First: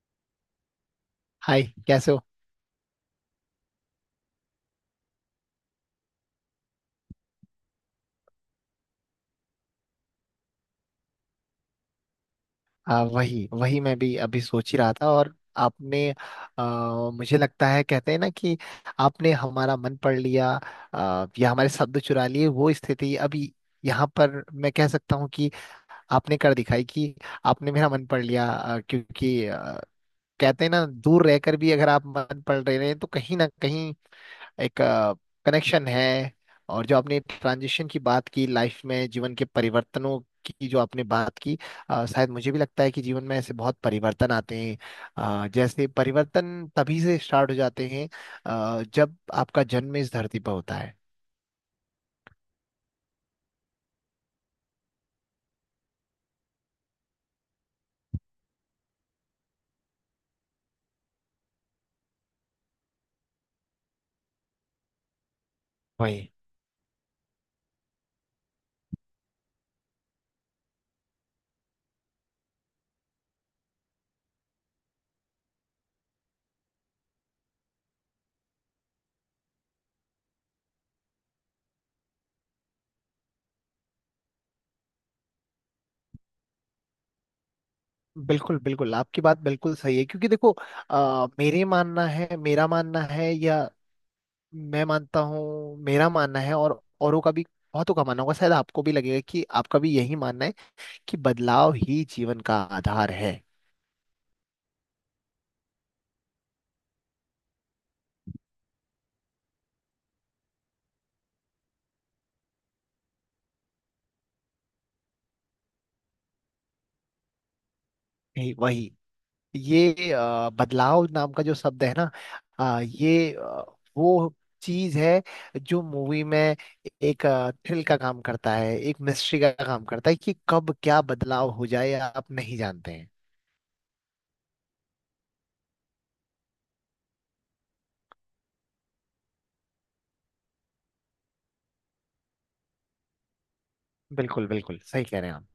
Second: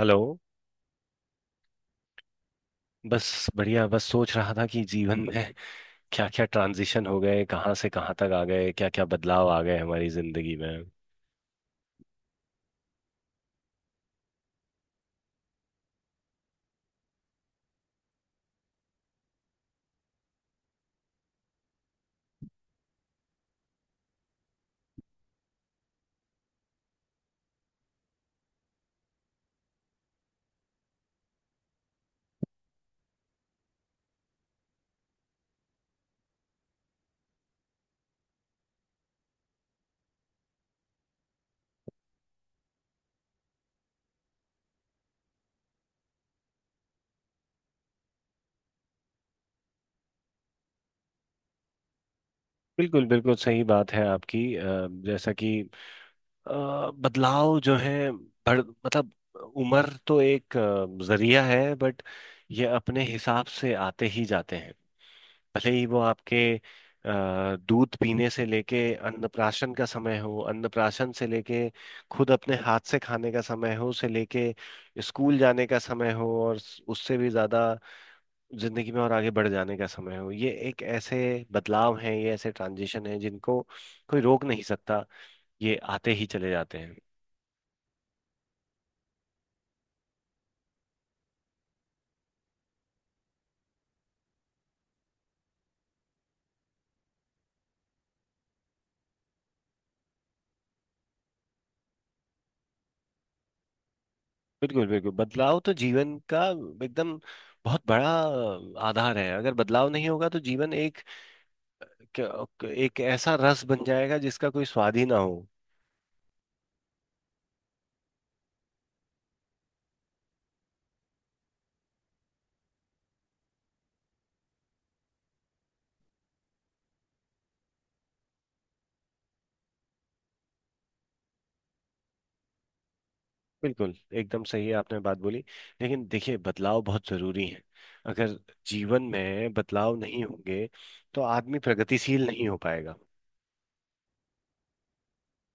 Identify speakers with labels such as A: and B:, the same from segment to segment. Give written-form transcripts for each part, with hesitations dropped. A: Hello.
B: Hi. कैसे हो।
A: बस बढ़िया, बस सोच रहा था कि जीवन में क्या क्या ट्रांजिशन हो गए, कहाँ से कहाँ तक आ गए, क्या क्या बदलाव आ गए हमारी जिंदगी में।
B: वही वही, मैं भी अभी सोच ही रहा था। और आपने, मुझे लगता है, कहते हैं ना कि आपने हमारा मन पढ़ लिया, या हमारे शब्द चुरा लिए। वो स्थिति अभी यहाँ पर मैं कह सकता हूँ कि आपने कर दिखाई, कि आपने मेरा मन पढ़ लिया, क्योंकि कहते हैं ना, दूर रहकर भी अगर आप मन पढ़ रहे हैं तो कहीं ना कहीं एक कनेक्शन है। और जो आपने ट्रांजिशन की बात की, लाइफ में, जीवन के परिवर्तनों की जो आपने बात की, शायद मुझे भी लगता है कि जीवन में ऐसे बहुत परिवर्तन आते हैं। जैसे परिवर्तन तभी से स्टार्ट हो जाते हैं, जब आपका जन्म इस धरती पर होता है।
A: बिल्कुल बिल्कुल सही बात है आपकी। जैसा कि अ, बदलाव जो है, बढ़ मतलब उम्र तो एक जरिया है, बट ये अपने हिसाब से आते ही जाते हैं, भले ही वो
B: वही।
A: आपके दूध पीने से लेके, अन्नप्राशन का समय हो, अन्नप्राशन से लेके खुद अपने हाथ से खाने का समय हो, से लेके स्कूल जाने का समय हो, और उससे भी ज़्यादा जिंदगी में और आगे बढ़ जाने का समय हो। ये एक ऐसे बदलाव हैं, ये ऐसे ट्रांजिशन हैं जिनको कोई रोक नहीं सकता, ये आते ही चले जाते हैं।
B: बिल्कुल बिल्कुल, आपकी बात बिल्कुल सही है, क्योंकि देखो, मेरे मानना है मेरा मानना है, या मैं मानता हूँ मेरा मानना है, और औरों का भी, बहुतों का मानना होगा। शायद आपको भी लगेगा कि आपका भी यही मानना है, कि बदलाव ही जीवन का आधार है।
A: बिल्कुल बिल्कुल, बदलाव तो जीवन का एकदम बहुत बड़ा आधार है। अगर बदलाव नहीं होगा तो जीवन एक एक ऐसा रस बन जाएगा जिसका कोई स्वाद ही ना हो।
B: वही। ये बदलाव नाम का जो शब्द है ना, अ, ये अ, वो चीज है जो मूवी में एक थ्रिल का काम करता है, एक मिस्ट्री का काम करता है, कि कब क्या बदलाव हो जाए आप नहीं जानते हैं।
A: बिल्कुल एकदम सही है, आपने बात बोली। लेकिन देखिए, बदलाव बहुत जरूरी है। अगर जीवन में बदलाव नहीं होंगे तो आदमी प्रगतिशील नहीं हो पाएगा।
B: बिल्कुल बिल्कुल सही कह रहे हैं आप।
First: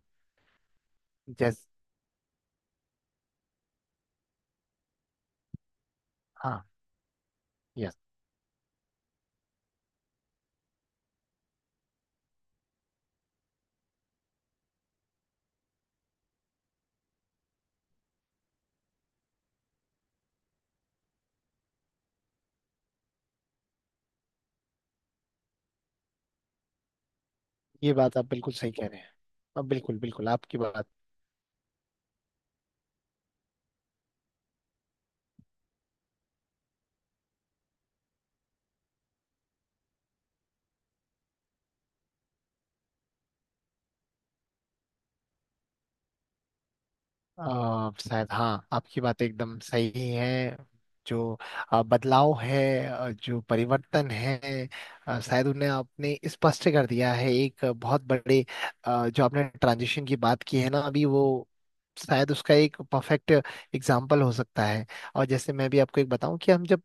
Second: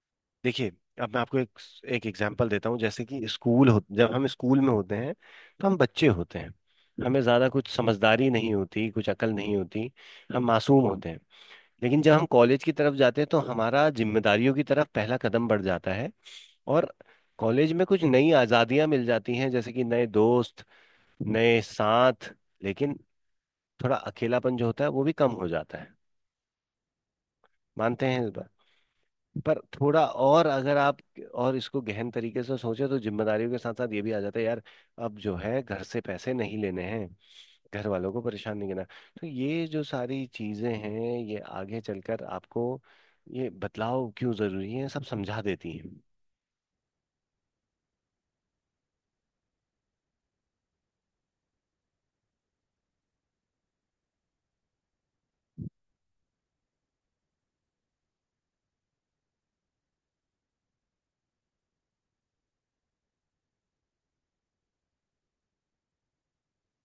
A: देखिए, अब मैं आपको एक
B: जैस
A: एक एग्जांपल देता हूँ। जैसे कि स्कूल हो, जब हम स्कूल में होते हैं तो हम बच्चे होते हैं,
B: हाँ।
A: हमें ज़्यादा कुछ
B: यस।
A: समझदारी नहीं होती, कुछ अकल नहीं होती, हम मासूम होते हैं। लेकिन जब हम कॉलेज की तरफ जाते हैं तो हमारा जिम्मेदारियों की तरफ पहला कदम बढ़ जाता है। और कॉलेज में कुछ नई आज़ादियाँ मिल जाती हैं, जैसे कि नए दोस्त, नए साथ, लेकिन थोड़ा अकेलापन जो होता है वो भी कम हो जाता है।
B: ये
A: मानते
B: बात
A: हैं
B: आप
A: इस बात?
B: बिल्कुल सही कह रहे हैं।
A: पर
B: अब बिल्कुल
A: थोड़ा
B: बिल्कुल
A: और
B: आपकी
A: अगर
B: बात,
A: आप और इसको गहन तरीके से सोचे, तो जिम्मेदारियों के साथ साथ ये भी आ जाता है यार, अब जो है घर से पैसे नहीं लेने हैं, घर वालों को परेशान नहीं करना। तो ये जो सारी चीजें हैं ये आगे चलकर आपको ये बदलाव क्यों जरूरी है सब समझा देती हैं।
B: शायद हाँ आपकी बात एकदम सही है। जो बदलाव है, जो परिवर्तन है, शायद उन्हें आपने स्पष्ट कर दिया है, एक बहुत बड़े, जो आपने ट्रांजिशन की बात की है ना अभी, वो शायद उसका एक परफेक्ट एग्जाम्पल हो सकता है। और जैसे मैं भी आपको एक बताऊं, कि हम जब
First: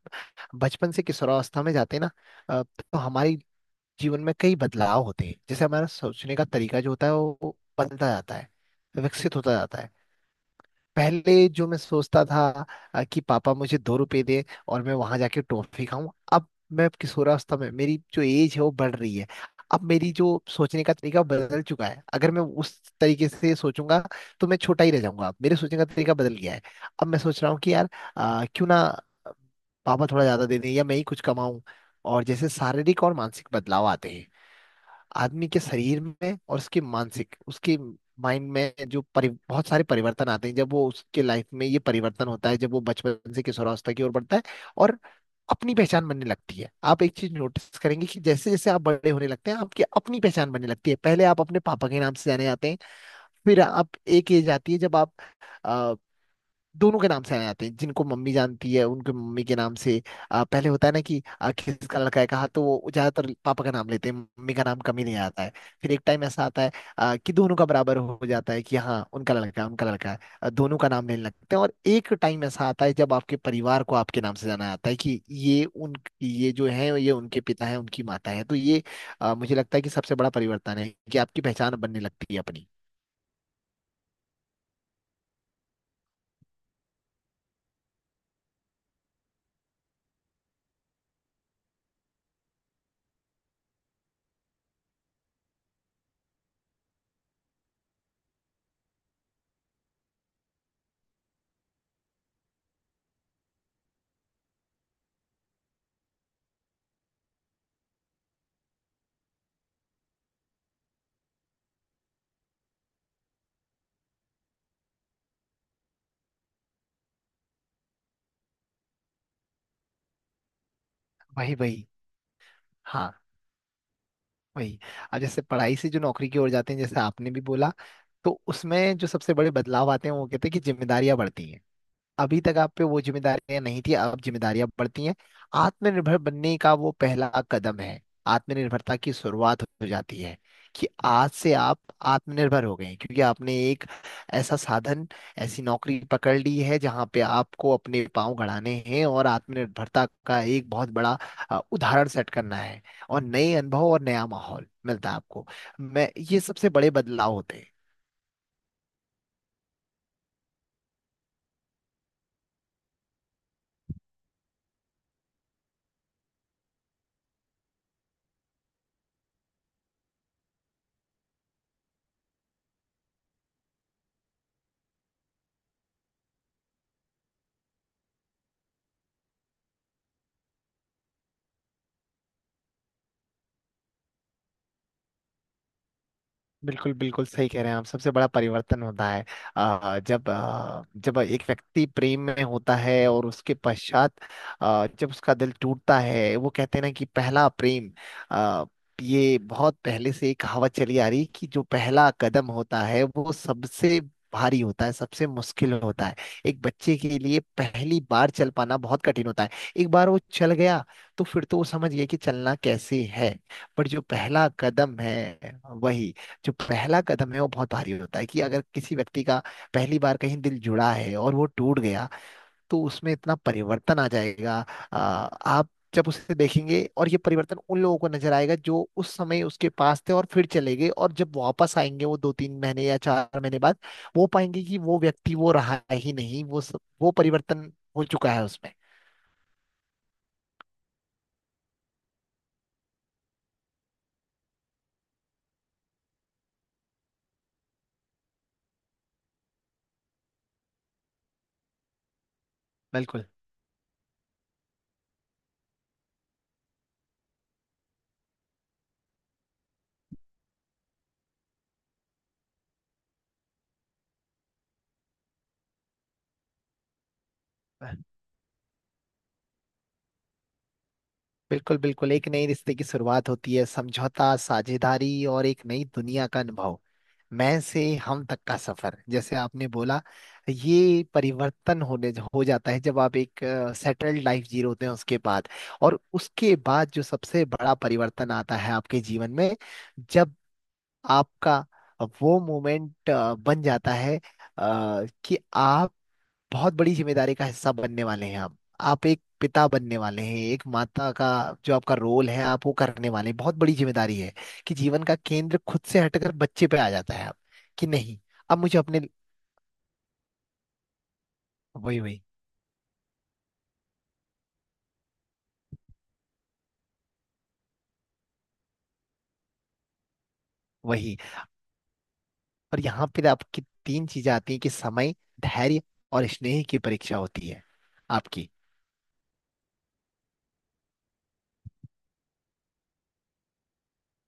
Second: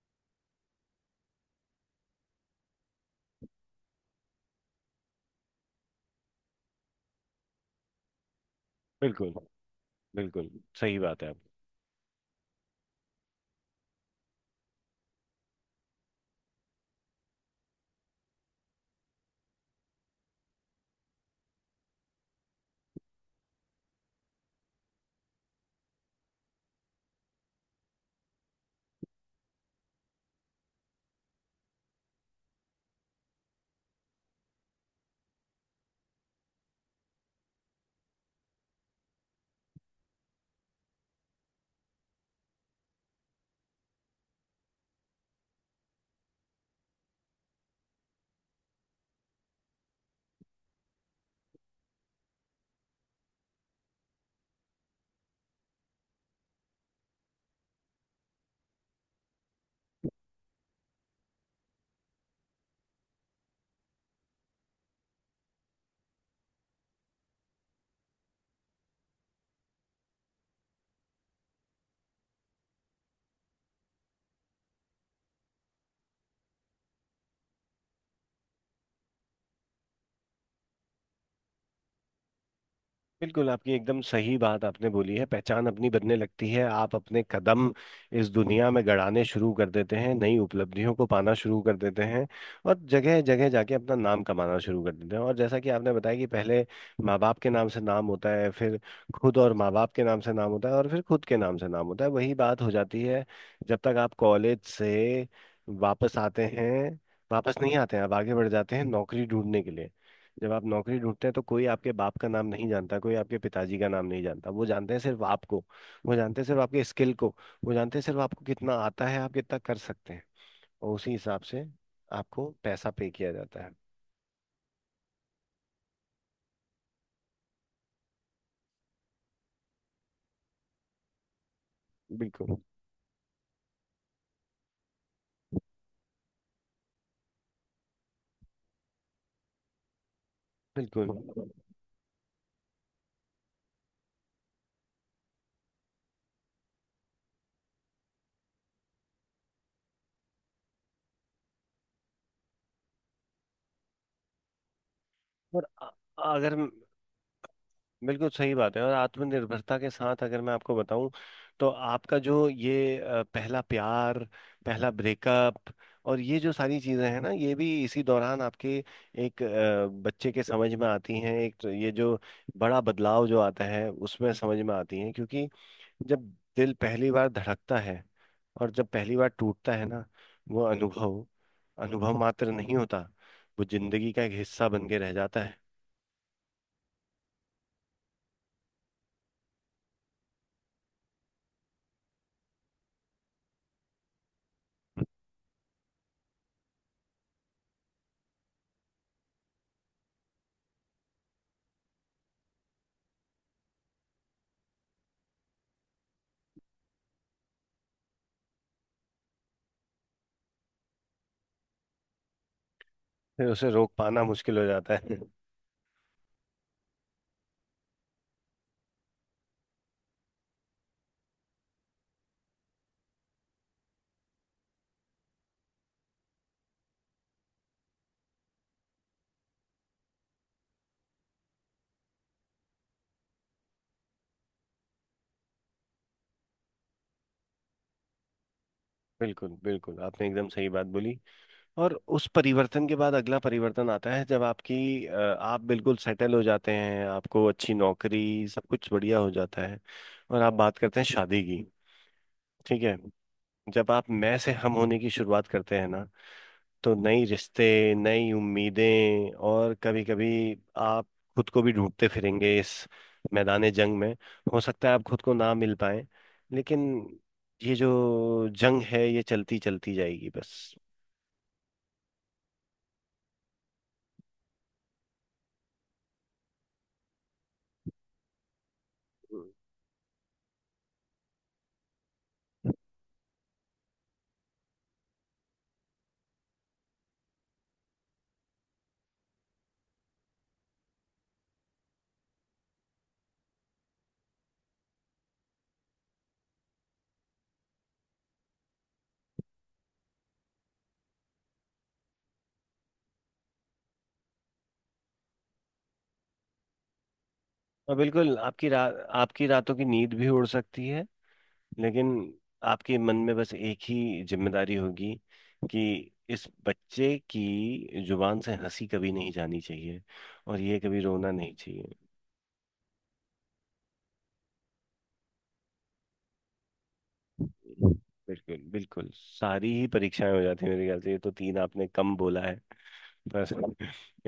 B: बचपन से किशोरावस्था में जाते हैं ना, तो हमारे जीवन में कई बदलाव होते हैं, जैसे हमारा सोचने का तरीका जो होता है वो बदलता जाता है,
A: बिल्कुल
B: विकसित होता जाता है।
A: बिल्कुल सही बात है
B: पहले
A: आपकी।
B: जो मैं सोचता था, कि पापा मुझे 2 रुपए दें और मैं वहां जाके टॉफी खाऊं। अब मैं किशोरावस्था में, मेरी जो एज है वो बढ़ रही है, अब मेरी जो सोचने का तरीका बदल चुका है। अगर मैं उस तरीके से सोचूंगा तो मैं छोटा ही रह जाऊंगा। मेरे सोचने का तरीका बदल गया है। अब मैं सोच रहा हूँ कि यार, क्यों ना पापा थोड़ा ज्यादा दे दें, या मैं ही कुछ कमाऊं। और जैसे शारीरिक और मानसिक बदलाव आते हैं आदमी के शरीर में, और उसके मानसिक, उसके माइंड में जो बहुत सारे परिवर्तन आते हैं, जब वो उसके लाइफ में, ये परिवर्तन होता है जब वो बचपन से किशोरावस्था की ओर बढ़ता है। और अपनी पहचान बनने लगती है। आप एक चीज नोटिस करेंगे, कि जैसे जैसे आप बड़े होने लगते हैं, आपकी अपनी पहचान बनने लगती है। पहले आप अपने पापा के नाम से जाने जाते हैं, फिर आप, एक एज आती है जब आप दोनों के नाम से आ जाते हैं, जिनको मम्मी जानती है उनके मम्मी के नाम से। पहले होता है ना कि किसका लड़का है, कहा तो वो ज्यादातर पापा का नाम लेते हैं, मम्मी का नाम कम ही नहीं आता है। फिर एक टाइम ऐसा आता है, कि दोनों का बराबर हो जाता है, कि हाँ उनका लड़का है, उनका लड़का है, दोनों का नाम लेने लगते हैं। और एक टाइम ऐसा आता है जब आपके परिवार को आपके नाम से जाना जाता है, कि ये उन, ये जो है ये उनके पिता है, उनकी माता है। तो ये, मुझे लगता है कि सबसे बड़ा परिवर्तन है, कि आपकी पहचान बनने लगती है अपनी।
A: बिल्कुल, आपकी एकदम सही बात आपने बोली है। पहचान अपनी बनने लगती है, आप अपने कदम इस दुनिया में गड़ाने शुरू कर देते हैं, नई उपलब्धियों को पाना शुरू कर देते हैं और जगह जगह जाके अपना नाम कमाना शुरू कर देते हैं। और जैसा कि आपने बताया कि पहले माँ बाप के नाम से नाम होता है, फिर खुद और माँ बाप के नाम से नाम होता है, और फिर खुद के नाम से नाम होता है। वही बात हो जाती है जब तक आप कॉलेज से वापस आते हैं, वापस नहीं आते हैं, आप आगे बढ़ जाते हैं नौकरी ढूंढने के लिए। जब आप नौकरी ढूंढते हैं तो कोई आपके बाप का नाम नहीं जानता, कोई आपके पिताजी का नाम नहीं जानता, वो जानते हैं सिर्फ आपको, वो जानते हैं सिर्फ आपके स्किल को, वो जानते हैं सिर्फ आपको कितना आता है, आप कितना कर सकते हैं, और उसी हिसाब
B: वही
A: से
B: वही।
A: आपको पैसा पे
B: हाँ।
A: किया जाता है।
B: वही। अब जैसे पढ़ाई से जो नौकरी की ओर जाते हैं, जैसे आपने भी बोला, तो उसमें जो सबसे बड़े बदलाव आते हैं वो कहते हैं, कि जिम्मेदारियां बढ़ती हैं। अभी
A: बिल्कुल
B: तक आप पे वो जिम्मेदारियां नहीं थी, अब जिम्मेदारियां बढ़ती हैं। आत्मनिर्भर बनने का वो पहला कदम है, आत्मनिर्भरता की शुरुआत हो जाती है, कि
A: बिल्कुल।
B: आज से आप आत्मनिर्भर हो गए हैं, क्योंकि आपने एक ऐसा साधन, ऐसी नौकरी पकड़ ली है जहां पे आपको अपने पाँव गड़ाने हैं, और आत्मनिर्भरता का एक बहुत बड़ा, उदाहरण सेट करना है। और नए अनुभव और नया माहौल मिलता है आपको।
A: और अ-
B: मैं, ये
A: अगर
B: सबसे बड़े बदलाव होते हैं।
A: बिल्कुल सही बात है, और आत्मनिर्भरता के साथ अगर मैं आपको बताऊं तो आपका जो ये पहला प्यार, पहला ब्रेकअप, और ये जो सारी चीजें हैं ना ये भी इसी दौरान आपके एक बच्चे के समझ में आती हैं। एक तो ये जो बड़ा बदलाव जो आता है उसमें समझ में आती हैं, क्योंकि जब दिल पहली बार धड़कता है और जब पहली बार टूटता है ना, वो अनुभव, अनुभव मात्र नहीं होता, वो जिंदगी का एक हिस्सा बन के रह जाता है।
B: बिल्कुल बिल्कुल सही कह रहे हैं आप। सबसे बड़ा परिवर्तन होता है जब एक व्यक्ति प्रेम में होता है, और उसके पश्चात जब उसका दिल टूटता है। वो कहते हैं ना कि पहला प्रेम। अ, ये बहुत पहले से एक कहावत चली आ रही है, कि जो पहला कदम होता है वो सबसे भारी होता है, सबसे मुश्किल होता है। एक बच्चे के लिए पहली बार चल पाना बहुत कठिन होता है, एक बार वो चल गया तो फिर तो वो समझ गया कि चलना कैसे है।
A: फिर उसे
B: पर
A: रोक
B: जो
A: पाना
B: पहला
A: मुश्किल हो जाता
B: कदम है
A: है।
B: वही, जो पहला कदम है वो बहुत भारी होता है। कि अगर किसी व्यक्ति का पहली बार कहीं दिल जुड़ा है और वो टूट गया, तो उसमें इतना परिवर्तन आ जाएगा, आप जब उसे देखेंगे, और ये परिवर्तन उन लोगों को नजर आएगा जो उस समय उसके पास थे और फिर चले गए, और जब वापस आएंगे वो 2-3 महीने या 4 महीने बाद, वो पाएंगे कि वो व्यक्ति वो रहा ही नहीं, वो परिवर्तन हो चुका है उसमें।
A: बिल्कुल बिल्कुल, आपने एकदम सही बात बोली। और उस परिवर्तन के बाद अगला परिवर्तन आता है जब आपकी आप बिल्कुल सेटल हो जाते हैं, आपको अच्छी नौकरी सब कुछ बढ़िया हो जाता है और आप बात करते हैं शादी की। ठीक है?
B: बिल्कुल
A: जब आप मैं से हम होने की शुरुआत करते हैं ना, तो नई रिश्ते, नई उम्मीदें, और कभी कभी आप खुद को भी ढूंढते फिरेंगे इस मैदान जंग में। हो सकता है आप खुद को ना मिल पाए, लेकिन ये जो जंग है ये चलती चलती जाएगी बस।
B: बिल्कुल। बिल्कुल एक नए रिश्ते की शुरुआत होती है, समझौता, साझेदारी और एक नई दुनिया का अनुभव। मैं से हम तक का सफर, जैसे
A: हम्म।
B: आपने बोला। ये परिवर्तन होने हो जाता है जब आप एक सेटल्ड लाइफ जी रहे होते हैं, उसके बाद। और उसके बाद जो सबसे बड़ा परिवर्तन आता है आपके जीवन में, जब आपका वो मोमेंट बन जाता है, कि आप बहुत बड़ी जिम्मेदारी का हिस्सा बनने वाले हैं। आप एक पिता बनने वाले हैं, एक माता का जो आपका रोल है आप वो करने वाले हैं। बहुत बड़ी जिम्मेदारी है, कि जीवन का केंद्र खुद से हटकर बच्चे पे आ जाता है। आप कि
A: और
B: नहीं।
A: बिल्कुल,
B: अब मुझे अपने,
A: आपकी रातों की नींद भी उड़ सकती है।
B: वही
A: लेकिन
B: वही
A: आपके मन में बस एक ही जिम्मेदारी होगी, कि इस बच्चे की जुबान से हंसी कभी नहीं जानी चाहिए और ये कभी
B: वही।
A: रोना नहीं चाहिए।
B: और यहाँ पे आपकी तीन चीजें आती हैं, कि समय, धैर्य और स्नेह की परीक्षा होती है आपकी।
A: बिल्कुल बिल्कुल, सारी ही परीक्षाएं हो जाती है मेरे ख्याल से, ये तो तीन आपने कम बोला है। पर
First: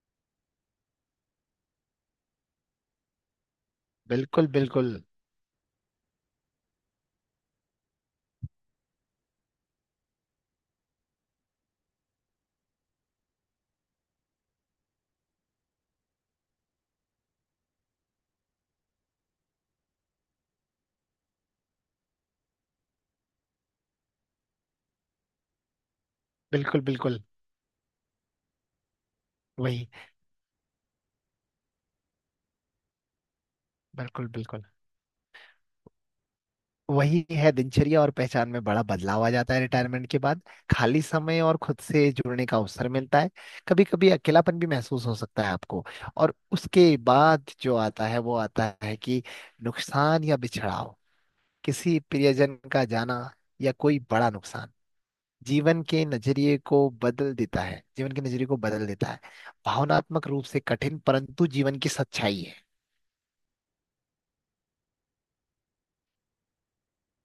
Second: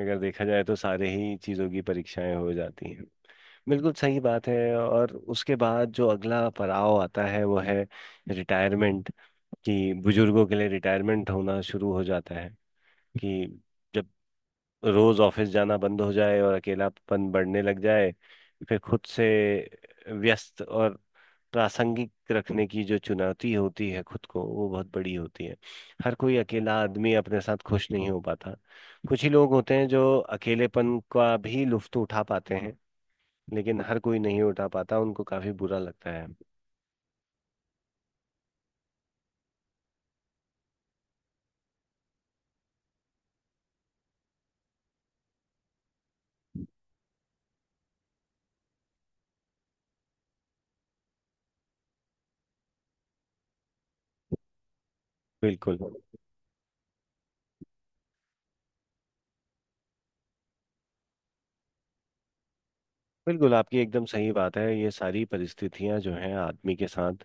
A: अगर देखा जाए तो सारे ही चीज़ों की परीक्षाएं हो जाती हैं। बिल्कुल सही बात
B: बिल्कुल
A: है।
B: बिल्कुल।
A: और उसके बाद जो अगला पड़ाव आता है वो है रिटायरमेंट। कि बुजुर्गों के लिए रिटायरमेंट होना शुरू हो जाता है, कि जब रोज ऑफिस जाना बंद हो जाए और अकेलापन बढ़ने लग जाए, फिर खुद से व्यस्त और प्रासंगिक रखने की जो चुनौती होती है खुद को, वो बहुत बड़ी होती है। हर कोई अकेला
B: बिल्कुल
A: आदमी
B: बिल्कुल।
A: अपने साथ खुश नहीं हो पाता। कुछ ही लोग होते हैं
B: वही।
A: जो अकेलेपन का भी लुत्फ उठा पाते हैं, लेकिन हर कोई
B: बिल्कुल
A: नहीं
B: बिल्कुल।
A: उठा पाता, उनको काफी बुरा लगता है।
B: वही है, दिनचर्या और पहचान में बड़ा बदलाव आ जाता है रिटायरमेंट के बाद। खाली समय और खुद से जुड़ने का अवसर मिलता है। कभी कभी अकेलापन भी महसूस हो सकता है आपको। और उसके बाद जो आता है वो आता है, कि नुकसान या बिछड़ाव, किसी प्रियजन का जाना, या कोई बड़ा नुकसान,
A: बिल्कुल
B: जीवन के नजरिए को बदल देता है, जीवन के नजरिए को बदल देता है। भावनात्मक रूप से कठिन, परंतु जीवन की सच्चाई है।
A: बिल्कुल, आपकी एकदम सही बात है। ये सारी परिस्थितियां जो हैं आदमी के साथ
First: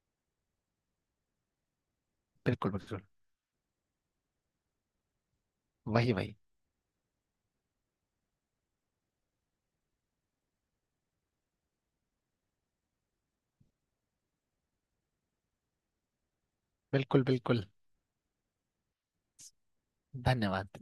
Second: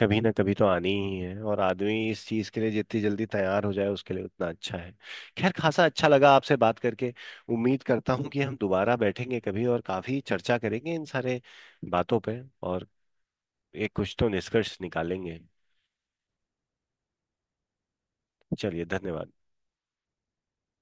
A: कभी ना कभी तो आनी ही है, और आदमी इस चीज़ के लिए
B: बिल्कुल
A: जितनी
B: बिल्कुल।
A: जल्दी तैयार हो जाए उसके लिए उतना अच्छा है। खैर, खासा अच्छा
B: वही
A: लगा
B: वही।
A: आपसे बात करके। उम्मीद करता हूँ कि हम दोबारा बैठेंगे कभी और काफ़ी चर्चा करेंगे इन सारे बातों पे, और एक कुछ तो निष्कर्ष निकालेंगे।
B: बिल्कुल बिल्कुल।
A: चलिए, धन्यवाद।
B: धन्यवाद।